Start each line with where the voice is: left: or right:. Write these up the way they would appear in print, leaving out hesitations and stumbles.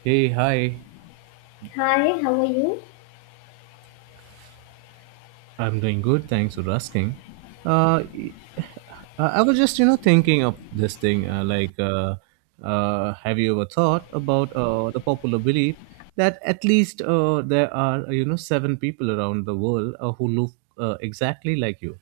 right: Hey, hi.
left: Hi, how are you?
right: I'm doing good. Thanks for asking. Uh, y- I was just, thinking of this thing. Have you ever thought about the popular belief that at least there are, seven people around the world who look exactly like you?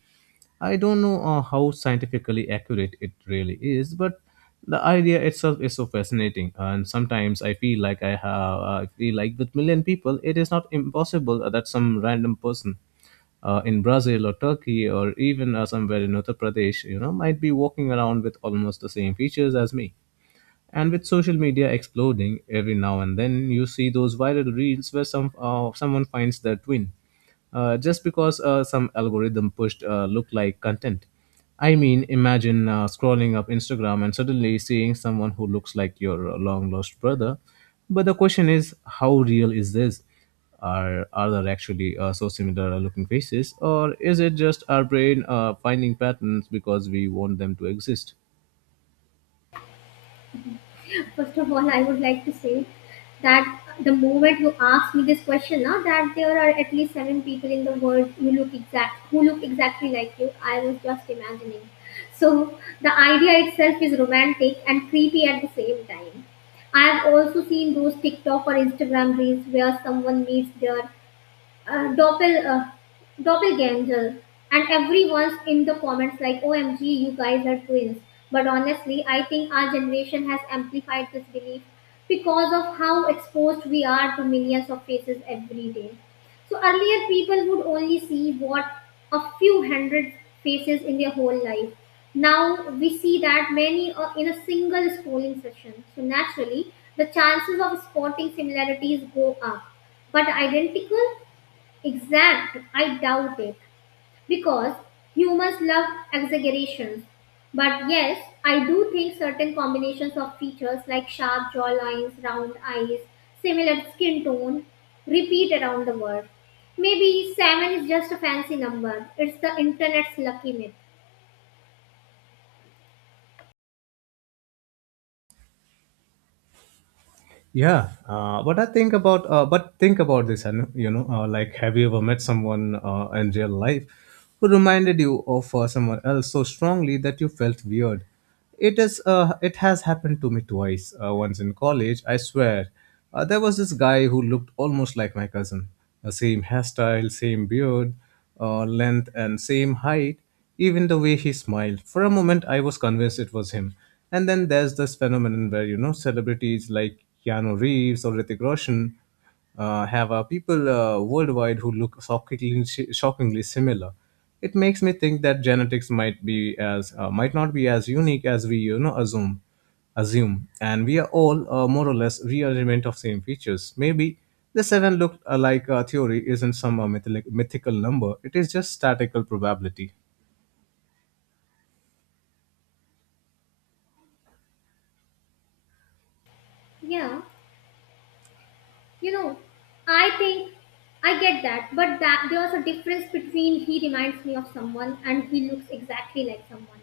right: I don't know how scientifically accurate it really is, but the idea itself is so fascinating. And sometimes I feel like I feel like with million people, it is not impossible that some random person in Brazil or Turkey or even somewhere in Uttar Pradesh, you know, might be walking around with almost the same features as me. And with social media exploding every now and then, you see those viral reels where someone finds their twin, just because some algorithm pushed look-like content. I mean, imagine scrolling up Instagram and suddenly seeing someone who looks like your long-lost brother. But the question is, how real is this? Are there actually so similar looking faces, or is it just our brain finding patterns because we want them to exist?
left: First of all, I would like to say that the moment you ask me this question, now that there are at least seven people in the world who look exactly like you, I was just imagining. So the idea itself is romantic and creepy at the same time. I have also seen those TikTok or Instagram reels where someone meets their uh, doppel, uh, doppelganger, and everyone's in the comments like, OMG, you guys are twins. But honestly, I think our generation has amplified this belief because of how exposed we are to millions of faces every day. So earlier, people would only see what a few hundred faces in their whole life. Now we see that many are in a single scrolling session, so naturally the chances of spotting similarities go up. But identical, exact, I doubt it. Because humans love exaggerations. But yes, I do think certain combinations of features like sharp jawlines, round eyes, similar skin tone repeat around the world. Maybe 7 is just a fancy number. It's the internet's lucky myth.
right: Yeah, but think about this, and have you ever met someone in real life who reminded you of someone else so strongly that you felt weird? It is. It has happened to me twice. Once in college, I swear, there was this guy who looked almost like my cousin. The same hairstyle, same beard, length and same height, even the way he smiled. For a moment, I was convinced it was him. And then there's this phenomenon where, you know, celebrities like Keanu Reeves or Hrithik Roshan have people worldwide who look shockingly similar. It makes me think that genetics might not be as unique as we, you know, assume assume, and we are all more or less rearrangement of same features. Maybe the seven looked alike theory isn't some mythical number; it is just statical probability.
left: Yeah. You know, I think I get that, but that there's a difference between he reminds me of someone and he looks exactly like someone.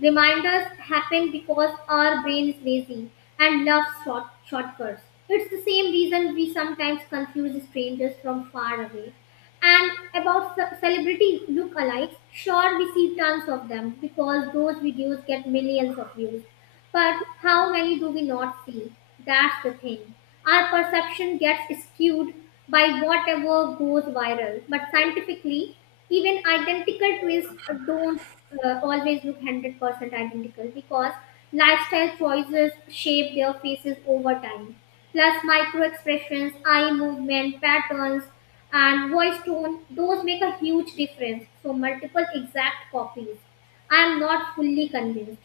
left: Reminders happen because our brain is lazy and loves shortcuts. It's the same reason we sometimes confuse strangers from far away. And about celebrity lookalikes, sure, we see tons of them because those videos get millions of views. But how many do we not see? That's the thing. Our perception gets skewed by whatever goes viral. But scientifically, even identical twins don't always look 100% identical because lifestyle choices shape their faces over time. Plus, micro expressions, eye movement, patterns, and voice tone, those make a huge difference. So, multiple exact copies, I am not fully convinced.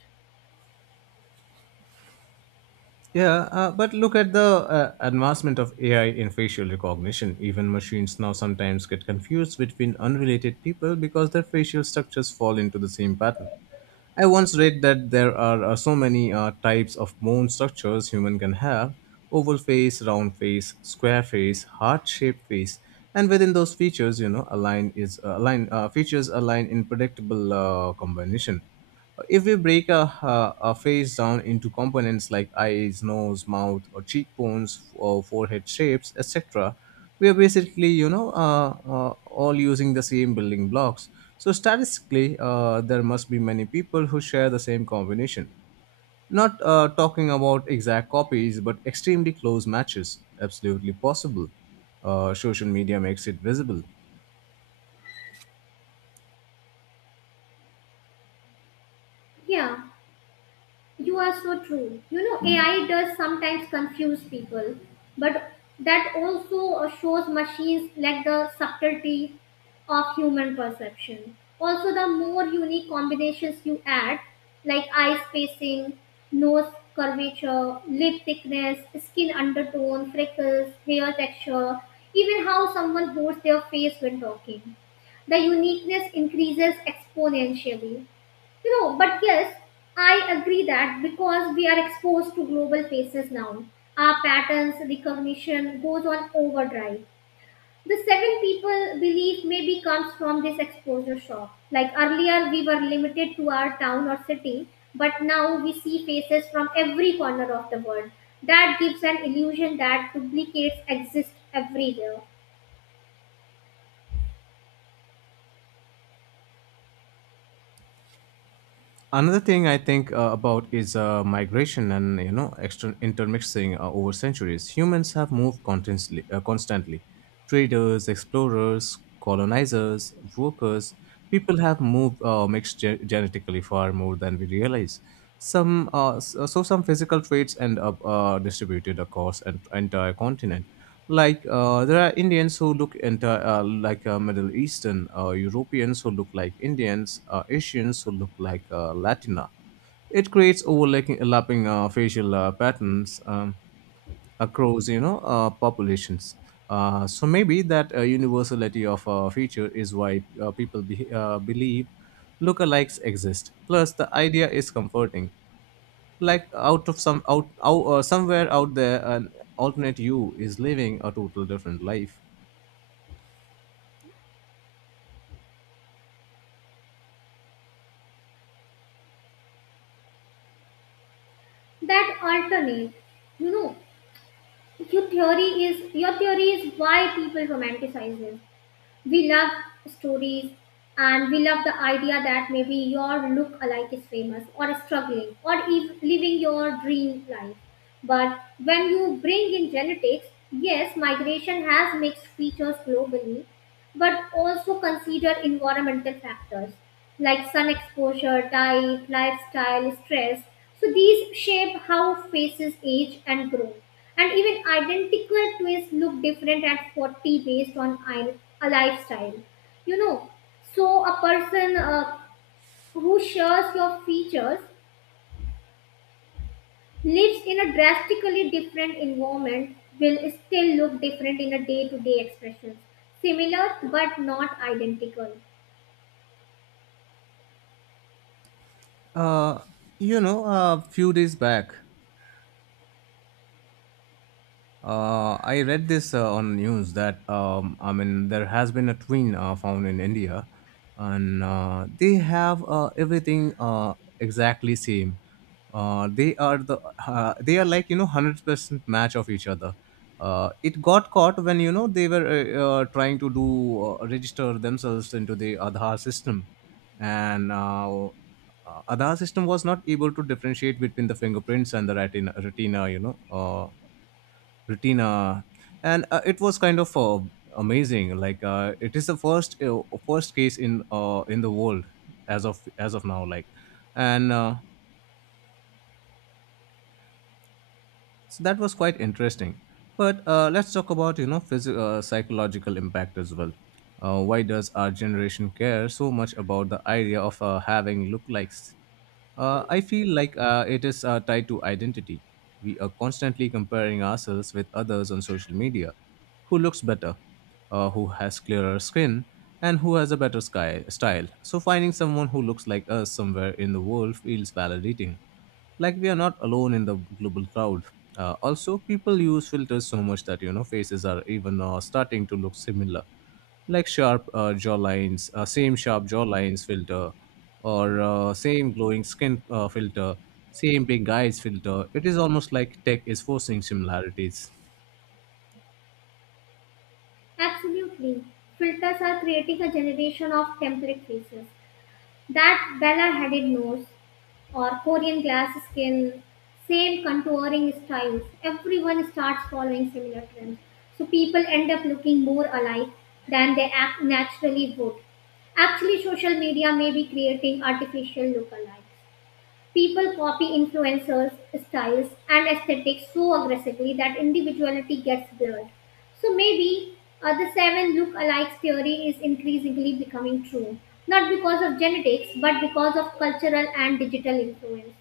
right: Yeah, but look at the advancement of AI in facial recognition. Even machines now sometimes get confused between unrelated people because their facial structures fall into the same pattern. I once read that there are so many types of bone structures human can have oval face, round face, square face, heart-shaped face, and within those features, you know, align is align features align in predictable combination. If we break a face down into components like eyes, nose, mouth, or cheekbones, or forehead shapes, etc., we are basically, all using the same building blocks. So statistically, there must be many people who share the same combination. Not talking about exact copies, but extremely close matches, absolutely possible. Social media makes it visible.
left: Yeah. You are so true. You know, AI does sometimes confuse people, but that also shows machines like the subtlety of human perception. Also, the more unique combinations you add, like eye spacing, nose curvature, lip thickness, skin undertone, freckles, hair texture, even how someone holds their face when talking, the uniqueness increases exponentially. You know, but yes, I agree that because we are exposed to global faces now, our patterns recognition goes on overdrive. The seven people belief maybe comes from this exposure shock. Like earlier, we were limited to our town or city, but now we see faces from every corner of the world. That gives an illusion that duplicates exist everywhere.
right: Another thing I think about is migration and, you know, extra intermixing. Over centuries humans have moved constantly. Traders, explorers, colonizers, workers, people have moved, mixed genetically far more than we realize. So some physical traits end up distributed across an entire continent. Like there are Indians who look into like Middle Eastern, Europeans who look like Indians, Asians who look like Latina. It creates overlapping, facial patterns across, populations. So maybe that universality of a feature is why believe lookalikes exist. Plus, the idea is comforting, like out of somewhere out there an alternate you is living a total different life.
left: That alternate, you know, your theory is why people romanticize it. We love stories, and we love the idea that maybe your look alike is famous or struggling or living your dream life. But when you bring in genetics, yes, migration has mixed features globally, but also consider environmental factors like sun exposure, diet, lifestyle, stress. So these shape how faces age and grow. And even identical twins look different at 40 based on a lifestyle. You know, so a person who shares your features lives in a drastically different environment will still look different in a day to day expressions. Similar but not identical.
right: uh you know, a few days back, I read this on news that, I mean, there has been a twin found in India, and they have everything exactly same. Uh, they are the they are, like, you know, 100% match of each other. It got caught when, you know, they were trying to do register themselves into the Aadhaar system, and Aadhaar system was not able to differentiate between the fingerprints and the retina, you know. Retina, and it was kind of amazing. Like, it is the first case in the world as of now. Like, and so that was quite interesting. But let's talk about, you know, psychological impact as well. Why does our generation care so much about the idea of having lookalikes? I feel like it is tied to identity. We are constantly comparing ourselves with others on social media. Who looks better? Who has clearer skin? And who has a better style? So finding someone who looks like us somewhere in the world feels validating, like we are not alone in the global crowd. Also people use filters so much that, you know, faces are even starting to look similar, like sharp jawlines, same sharp jawlines filter, or same glowing skin filter, same big eyes filter. It is almost like tech is forcing similarities.
left: Absolutely. Filters are creating a generation of template faces. That Bella headed nose or Korean glass skin, same contouring styles. Everyone starts following similar trends. So people end up looking more alike than they act naturally would. Actually, social media may be creating artificial lookalikes. People copy influencers' styles and aesthetics so aggressively that individuality gets blurred. So maybe the seven look-alikes theory is increasingly becoming true, not because of genetics, but because of cultural and digital influence.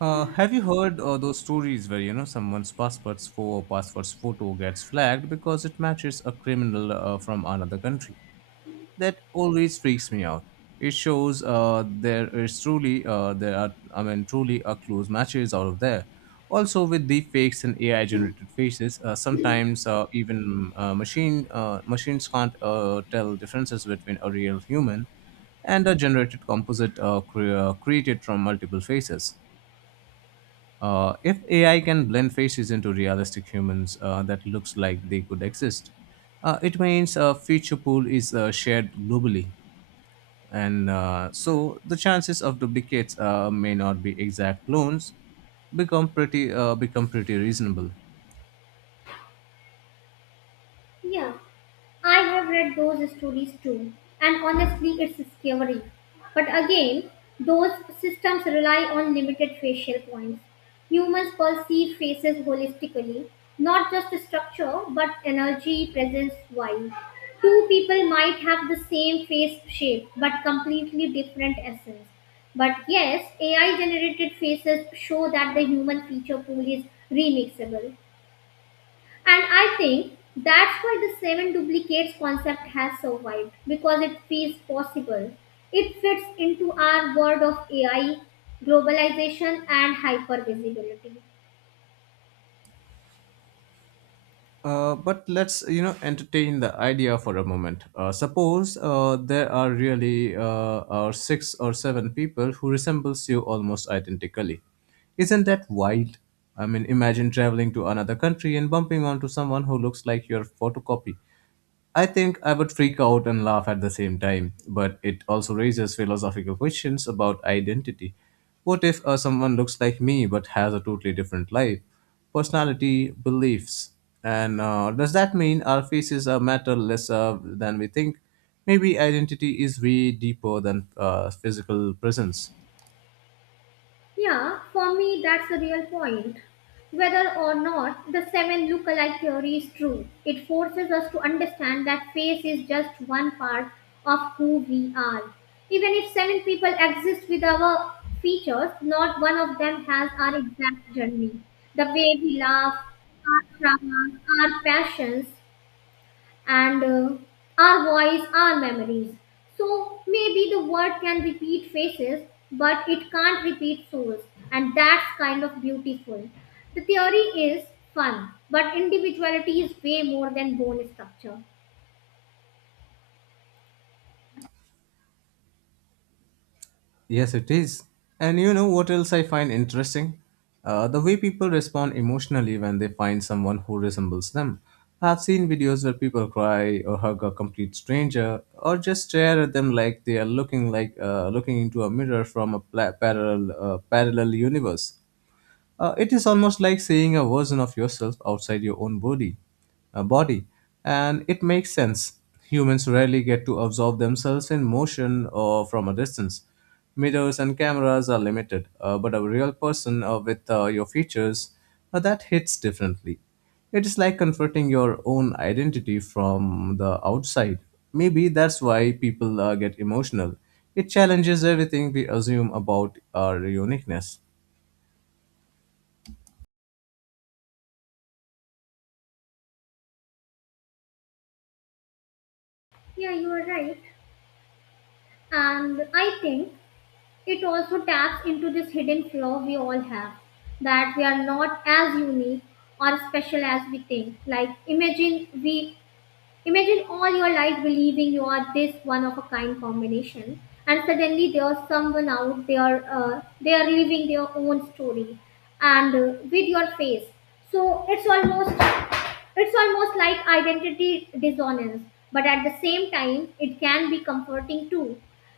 right: Have you heard those stories where, you know, someone's passport's for passport's photo gets flagged because it matches a criminal from another country? That always freaks me out. It shows there are, I mean, truly a close matches out of there. Also with the fakes and AI generated faces, sometimes even machine machines can't tell differences between a real human and a generated composite created from multiple faces. If AI can blend faces into realistic humans that looks like they could exist, it means a feature pool is shared globally, and so the chances of duplicates may not be exact clones. Become pretty reasonable.
left: Yeah. I have read those stories too, and honestly, it's scary. But again, those systems rely on limited facial points. Humans perceive faces holistically, not just structure, but energy, presence, vibe. Two people might have the same face shape, but completely different essence. But yes, AI generated faces show that the human feature pool is remixable. And I think that's why the seven duplicates concept has survived, because it feels possible. It fits into our world of AI, globalization, and hypervisibility.
right: But let's, you know, entertain the idea for a moment. Uh, suppose there are really six or seven people who resembles you almost identically. Isn't that wild? I mean, imagine traveling to another country and bumping onto someone who looks like your photocopy. I think I would freak out and laugh at the same time, but it also raises philosophical questions about identity. What if someone looks like me but has a totally different life, personality, beliefs? And does that mean our faces are matter less than we think? Maybe identity is way deeper than physical presence.
left: Yeah, for me, that's the real point. Whether or not the seven look-alike theory is true, it forces us to understand that face is just one part of who we are. Even if seven people exist with our features, not one of them has our exact journey. The way we laugh, our traumas, our passions, and our voice, our memories. So maybe the word can repeat faces, but it can't repeat souls, and that's kind of beautiful. The theory is fun, but individuality is way more than bone structure.
right: Yes, it is. And you know what else I find interesting? The way people respond emotionally when they find someone who resembles them. I've seen videos where people cry or hug a complete stranger, or just stare at them like they are looking into a mirror from a parallel universe. It is almost like seeing a version of yourself outside your own body, uh, body, and it makes sense. Humans rarely get to observe themselves in motion or from a distance. Mirrors and cameras are limited, but a real person with your features, that hits differently. It is like confronting your own identity from the outside. Maybe that's why people get emotional. It challenges everything we assume about our uniqueness.
left: Yeah, you are right. And I think it also taps into this hidden flaw we all have, that we are not as unique or special as we think. Like, imagine all your life believing you are this one of a kind combination, and suddenly there's someone out there, they are living their own story and with your face. So it's almost like identity dissonance, but at the same time, it can be comforting too.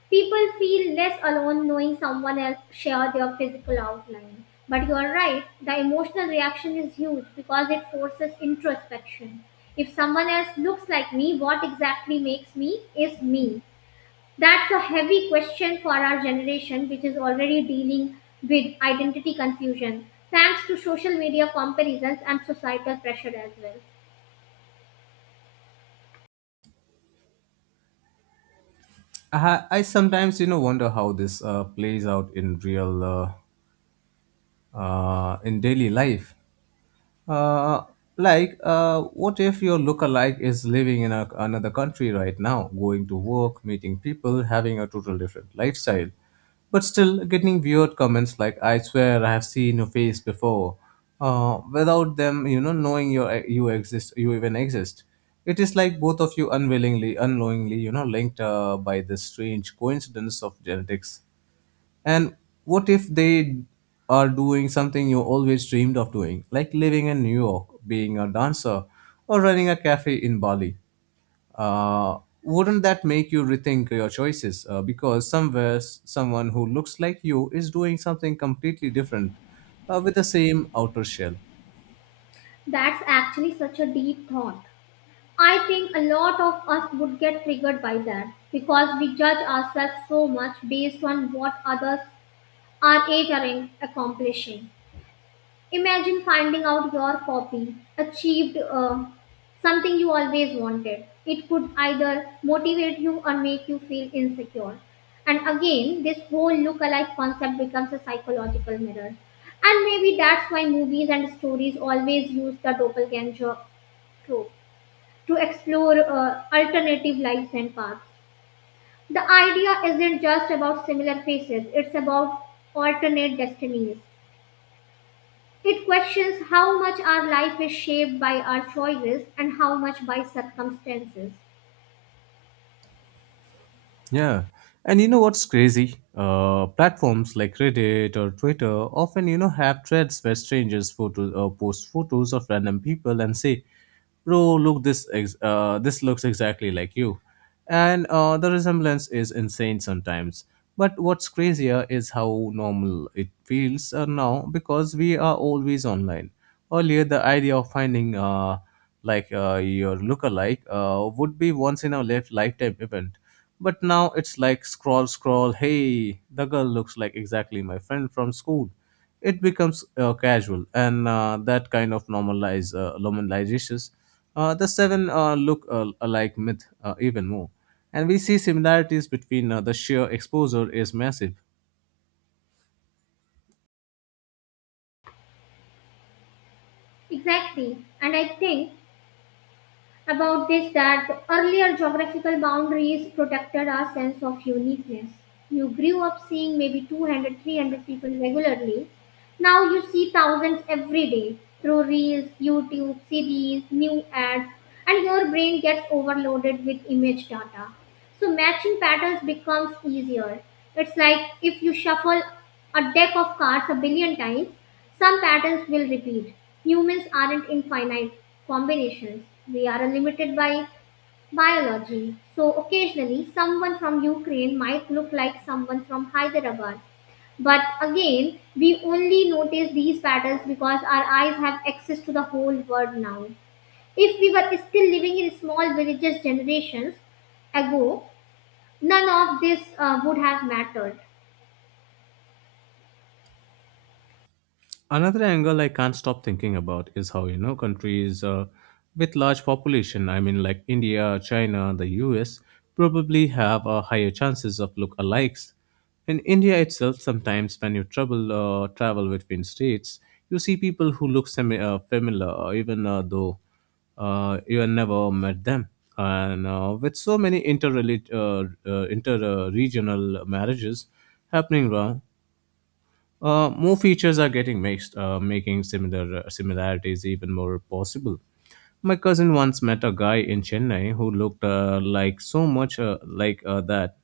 left: People feel less alone knowing someone else share their physical outline. But you are right, the emotional reaction is huge because it forces introspection. If someone else looks like me, what exactly makes me is me. That's a heavy question for our generation, which is already dealing with identity confusion, thanks to social media comparisons and societal pressure as well.
right: I sometimes, you know, wonder how this plays out in real in daily life. uh, what if your lookalike is living in another country right now, going to work, meeting people, having a total different lifestyle, but still getting weird comments like, "I swear I have seen your face before," without them, you know, you exist, you even exist. It is like both of you unwillingly, unknowingly, you know, linked by this strange coincidence of genetics. And what if they are doing something you always dreamed of doing, like living in New York, being a dancer, or running a cafe in Bali? Wouldn't that make you rethink your choices? Because somewhere someone who looks like you is doing something completely different with the same outer shell.
left: That's actually such a deep thought. I think a lot of us would get triggered by that because we judge ourselves so much based on what others our age are accomplishing. Imagine finding out your copy achieved something you always wanted. It could either motivate you or make you feel insecure. And again, this whole look-alike concept becomes a psychological mirror. And maybe that's why movies and stories always use the doppelganger trope to explore alternative lives and paths. The idea isn't just about similar faces, it's about alternate destinies. It questions how much our life is shaped by our choices and how much by circumstances.
right: Yeah. And you know what's crazy? Platforms like Reddit or Twitter often, you know, have threads where strangers photos post photos of random people and say, "Bro, look this looks exactly like you," and the resemblance is insane sometimes. But what's crazier is how normal it feels now because we are always online. Earlier, the idea of finding your lookalike would be once in a lifetime event, but now it's like scroll, scroll, hey, the girl looks like exactly my friend from school. It becomes casual, and that kind of normalizes the seven look alike myth even more. And we see similarities between the sheer exposure is massive.
left: Exactly, and I think about this that the earlier geographical boundaries protected our sense of uniqueness. You grew up seeing maybe 200, 300 people regularly. Now you see thousands every day through reels, YouTube, series, new ads, and your brain gets overloaded with image data. So matching patterns becomes easier. It's like if you shuffle a deck of cards a billion times, some patterns will repeat. Humans aren't infinite combinations, we are limited by biology. So, occasionally, someone from Ukraine might look like someone from Hyderabad. But again, we only notice these patterns because our eyes have access to the whole world now. If we were still living in small villages generations ago, none of this would have mattered.
right: Another angle I can't stop thinking about is how, you know, countries with large population, I mean, like India, China, the US, probably have a higher chances of look alikes in India itself, sometimes when you travel travel between states, you see people who look semi familiar, even though you have never met them. And with so many inter inter regional marriages happening more features are getting mixed, making similarities even more possible. My cousin once met a guy in Chennai who looked like so much uh, like uh, that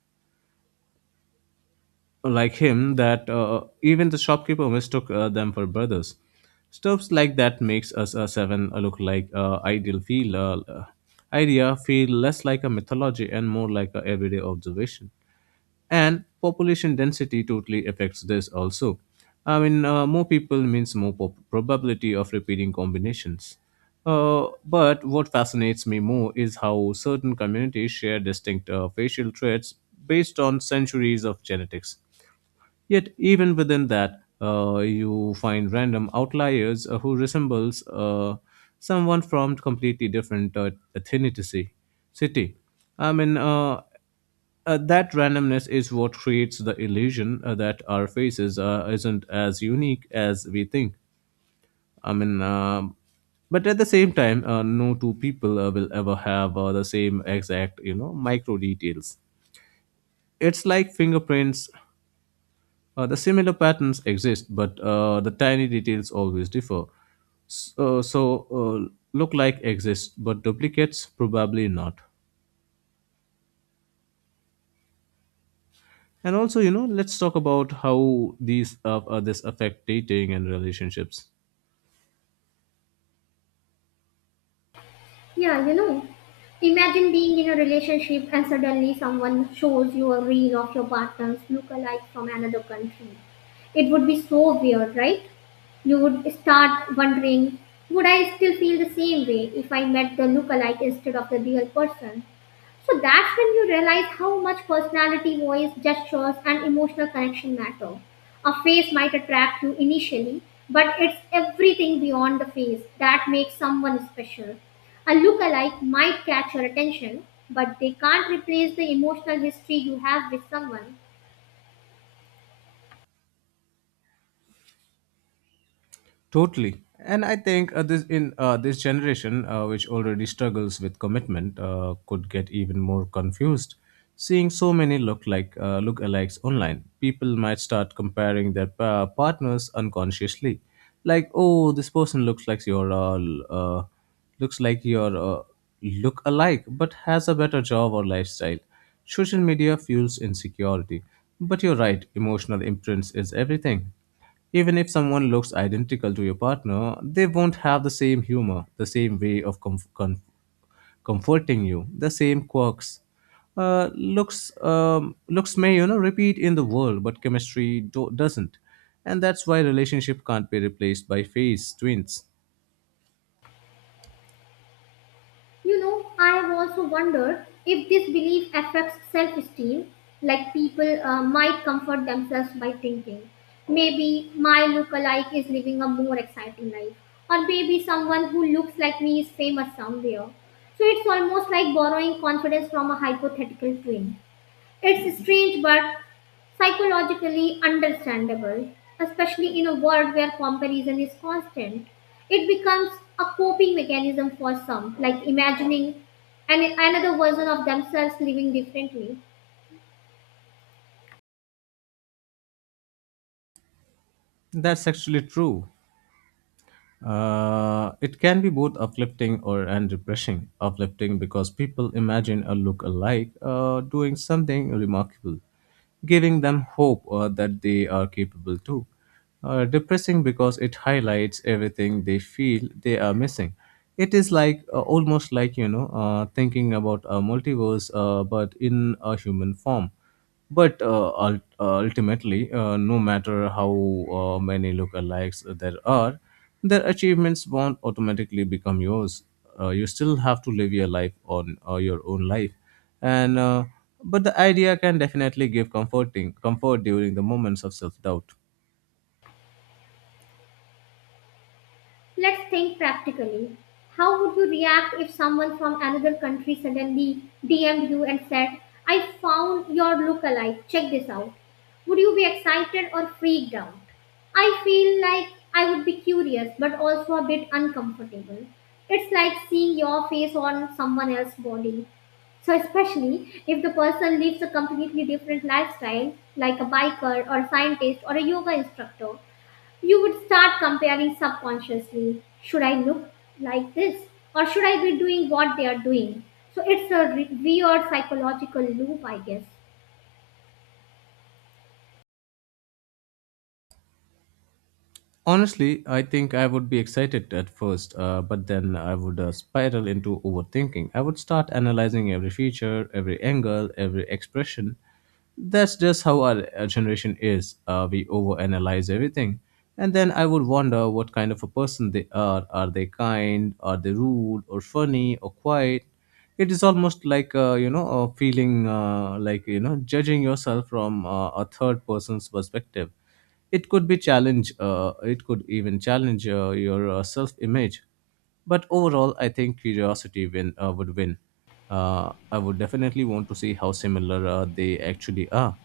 right: like him that even the shopkeeper mistook them for brothers. Stuffs like that makes us a seven look like ideal feel idea feel less like a mythology and more like a everyday observation. And population density totally affects this also. I mean, more people means more probability of repeating combinations. But what fascinates me more is how certain communities share distinct facial traits based on centuries of genetics. Yet even within that, you find random outliers who resembles someone from completely different city. I mean, uh, that randomness is what creates the illusion that our faces isn't as unique as we think. I mean, um, but at the same time, no two people will ever have the same exact, you know, micro details. It's like fingerprints, the similar patterns exist, but the tiny details always differ. So, look like exists, but duplicates probably not. And also, you know, let's talk about how these this affect dating and relationships.
left: Yeah, you know, imagine being in a relationship and suddenly someone shows you a reel of your partner's lookalike from another country. It would be so weird, right? You would start wondering, would I still feel the same way if I met the lookalike instead of the real person? So that's when you realize how much personality, voice, gestures, and emotional connection matter. A face might attract you initially, but it's everything beyond the face that makes someone special. A lookalike might catch your attention, but they can't replace the emotional history you have with someone.
right: Totally. And I think this generation, which already struggles with commitment, could get even more confused. Seeing so many lookalikes online, people might start comparing their partners unconsciously. Like, oh, this person looks like your look alike, but has a better job or lifestyle. Social media fuels insecurity. But you're right, emotional imprints is everything. Even if someone looks identical to your partner, they won't have the same humor, the same way of comforting you, the same quirks. Looks may, you know, repeat in the world, but chemistry doesn't, and that's why relationship can't be replaced by face twins.
left: You know, I also wonder if this belief affects self esteem, like people might comfort themselves by thinking, maybe my lookalike is living a more exciting life, or maybe someone who looks like me is famous somewhere. So it's almost like borrowing confidence from a hypothetical twin. It's strange but psychologically understandable, especially in a world where comparison is constant. It becomes a coping mechanism for some, like imagining another version of themselves living differently.
right: That's actually true. It can be both uplifting or and depressing. Uplifting because people imagine a lookalike doing something remarkable, giving them hope that they are capable too. Depressing because it highlights everything they feel they are missing. It is like, almost like, you know, thinking about a multiverse, but in a human form. Ultimately, no matter how many lookalikes there are, their achievements won't automatically become yours. You still have to live your life on your own life, and but the idea can definitely give comfort during the moments of self doubt.
left: Let's think practically. How would you react if someone from another country suddenly DM'd you and said, I found your lookalike, check this out? Would you be excited or freaked out? I feel like I would be curious but also a bit uncomfortable. It's like seeing your face on someone else's body. So, especially if the person lives a completely different lifestyle, like a biker or scientist or a yoga instructor, you would start comparing subconsciously. Should I look like this? Or should I be doing what they are doing? So it's a weird psychological loop, I guess.
right: Honestly, I think I would be excited at first, but then I would spiral into overthinking. I would start analyzing every feature, every angle, every expression. That's just how our generation is. We overanalyze everything. And then I would wonder what kind of a person they are. Are they kind? Are they rude or funny or quiet? It is almost like, you know, a feeling like, you know, judging yourself from a third person's perspective. It could be challenge. Uh, it could even challenge your self-image. But overall, I think curiosity win would win. I would definitely want to see how similar they actually are.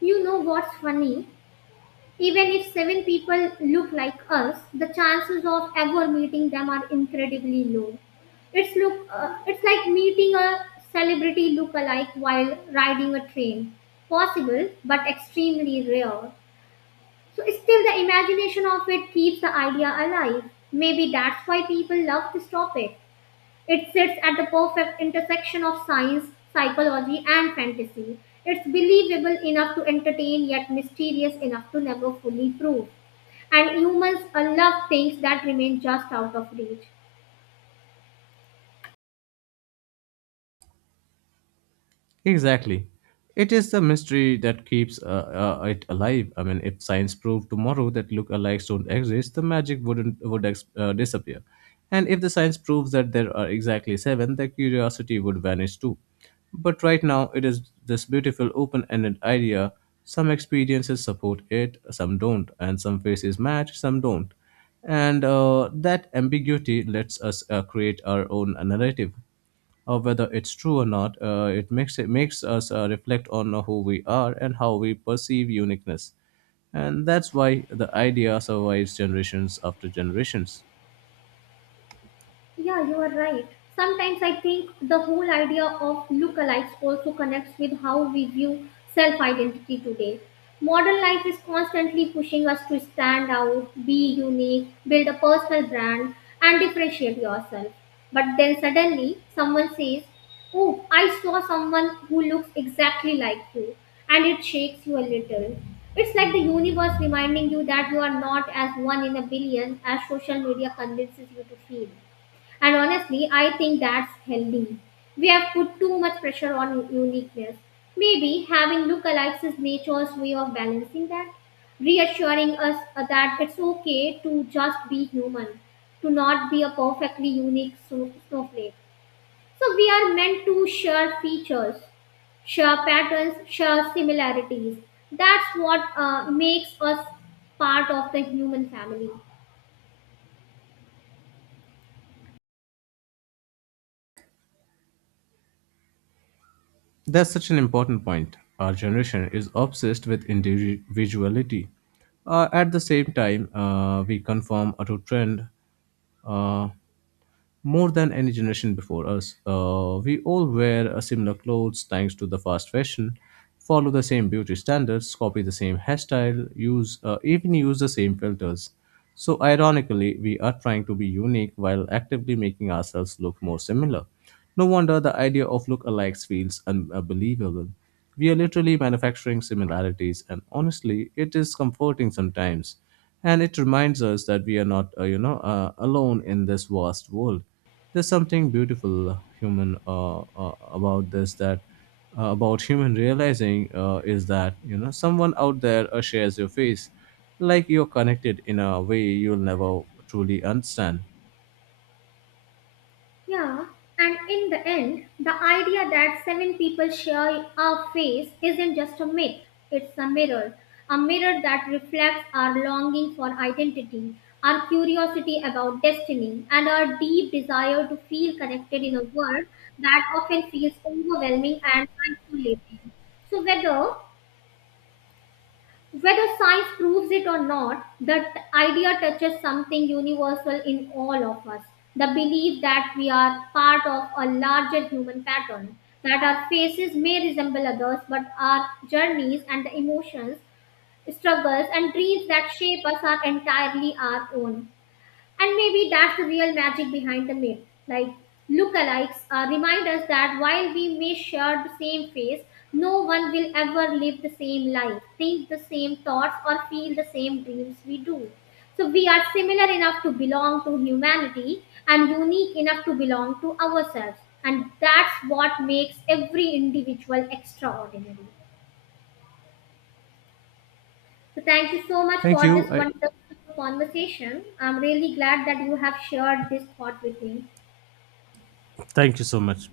left: You know what's funny? Even if seven people look like us, the chances of ever meeting them are incredibly low. It's like meeting a celebrity look-alike while riding a train. Possible, but extremely rare. So still, the imagination of it keeps the idea alive. Maybe that's why people love this topic. It sits at the perfect intersection of science, psychology and fantasy. It's believable enough to entertain yet mysterious enough to never fully prove. And humans love things that remain just out of reach.
right: Exactly. It is the mystery that keeps it alive. I mean, if science proved tomorrow that lookalikes don't exist, the magic would disappear. And if the science proves that there are exactly seven, the curiosity would vanish too. But right now, it is this beautiful open-ended idea. Some experiences support it, some don't, and some faces match, some don't. And that ambiguity lets us create our own narrative, whether it's true or not. It makes us reflect on who we are and how we perceive uniqueness, and that's why the idea survives generations after generations.
left: Yeah, you are right. Sometimes I think the whole idea of lookalikes also connects with how we view self identity today. Modern life is constantly pushing us to stand out, be unique, build a personal brand, and differentiate yourself. But then suddenly someone says, oh, I saw someone who looks exactly like you, and it shakes you a little. It's like the universe reminding you that you are not as one in a billion as social media convinces you to feel. And honestly, I think that's healthy. We have put too much pressure on uniqueness. Maybe having lookalikes is nature's way of balancing that, reassuring us that it's okay to just be human, to not be a perfectly unique snowflake. So we are meant to share features, share patterns, share similarities. That's what makes us part of the human family.
right: That's such an important point. Our generation is obsessed with individuality. At the same time, we conform to trend. Uh, more than any generation before us. We all wear similar clothes thanks to the fast fashion, follow the same beauty standards, copy the same hairstyle, use the same filters. So ironically, we are trying to be unique while actively making ourselves look more similar. No wonder the idea of lookalikes feels unbelievable. We are literally manufacturing similarities, and honestly, it is comforting sometimes, and it reminds us that we are not, you know, alone in this vast world. There's something beautiful, human about this that about human realizing, is that, you know, someone out there shares your face, like you're connected in a way you'll never truly understand.
left: Yeah, and in the end, the idea that seven people share our face isn't just a myth, it's a mirror. A mirror that reflects our longing for identity, our curiosity about destiny, and our deep desire to feel connected in a world that often feels overwhelming and isolating. So, whether science proves it or not, that idea touches something universal in all of us, the belief that we are part of a larger human pattern, that our faces may resemble others, but our journeys and the emotions, struggles, and dreams that shape us are entirely our own. And maybe that's the real magic behind the myth. Like, lookalikes remind us that while we may share the same face, no one will ever live the same life, think the same thoughts, or feel the same dreams we do. So, we are similar enough to belong to humanity and unique enough to belong to ourselves. And that's what makes every individual extraordinary. So, thank you so much
right: Thank
left: for
right: you.
left: this wonderful conversation. I'm really glad that you have shared this thought with me.
right: Thank you so much.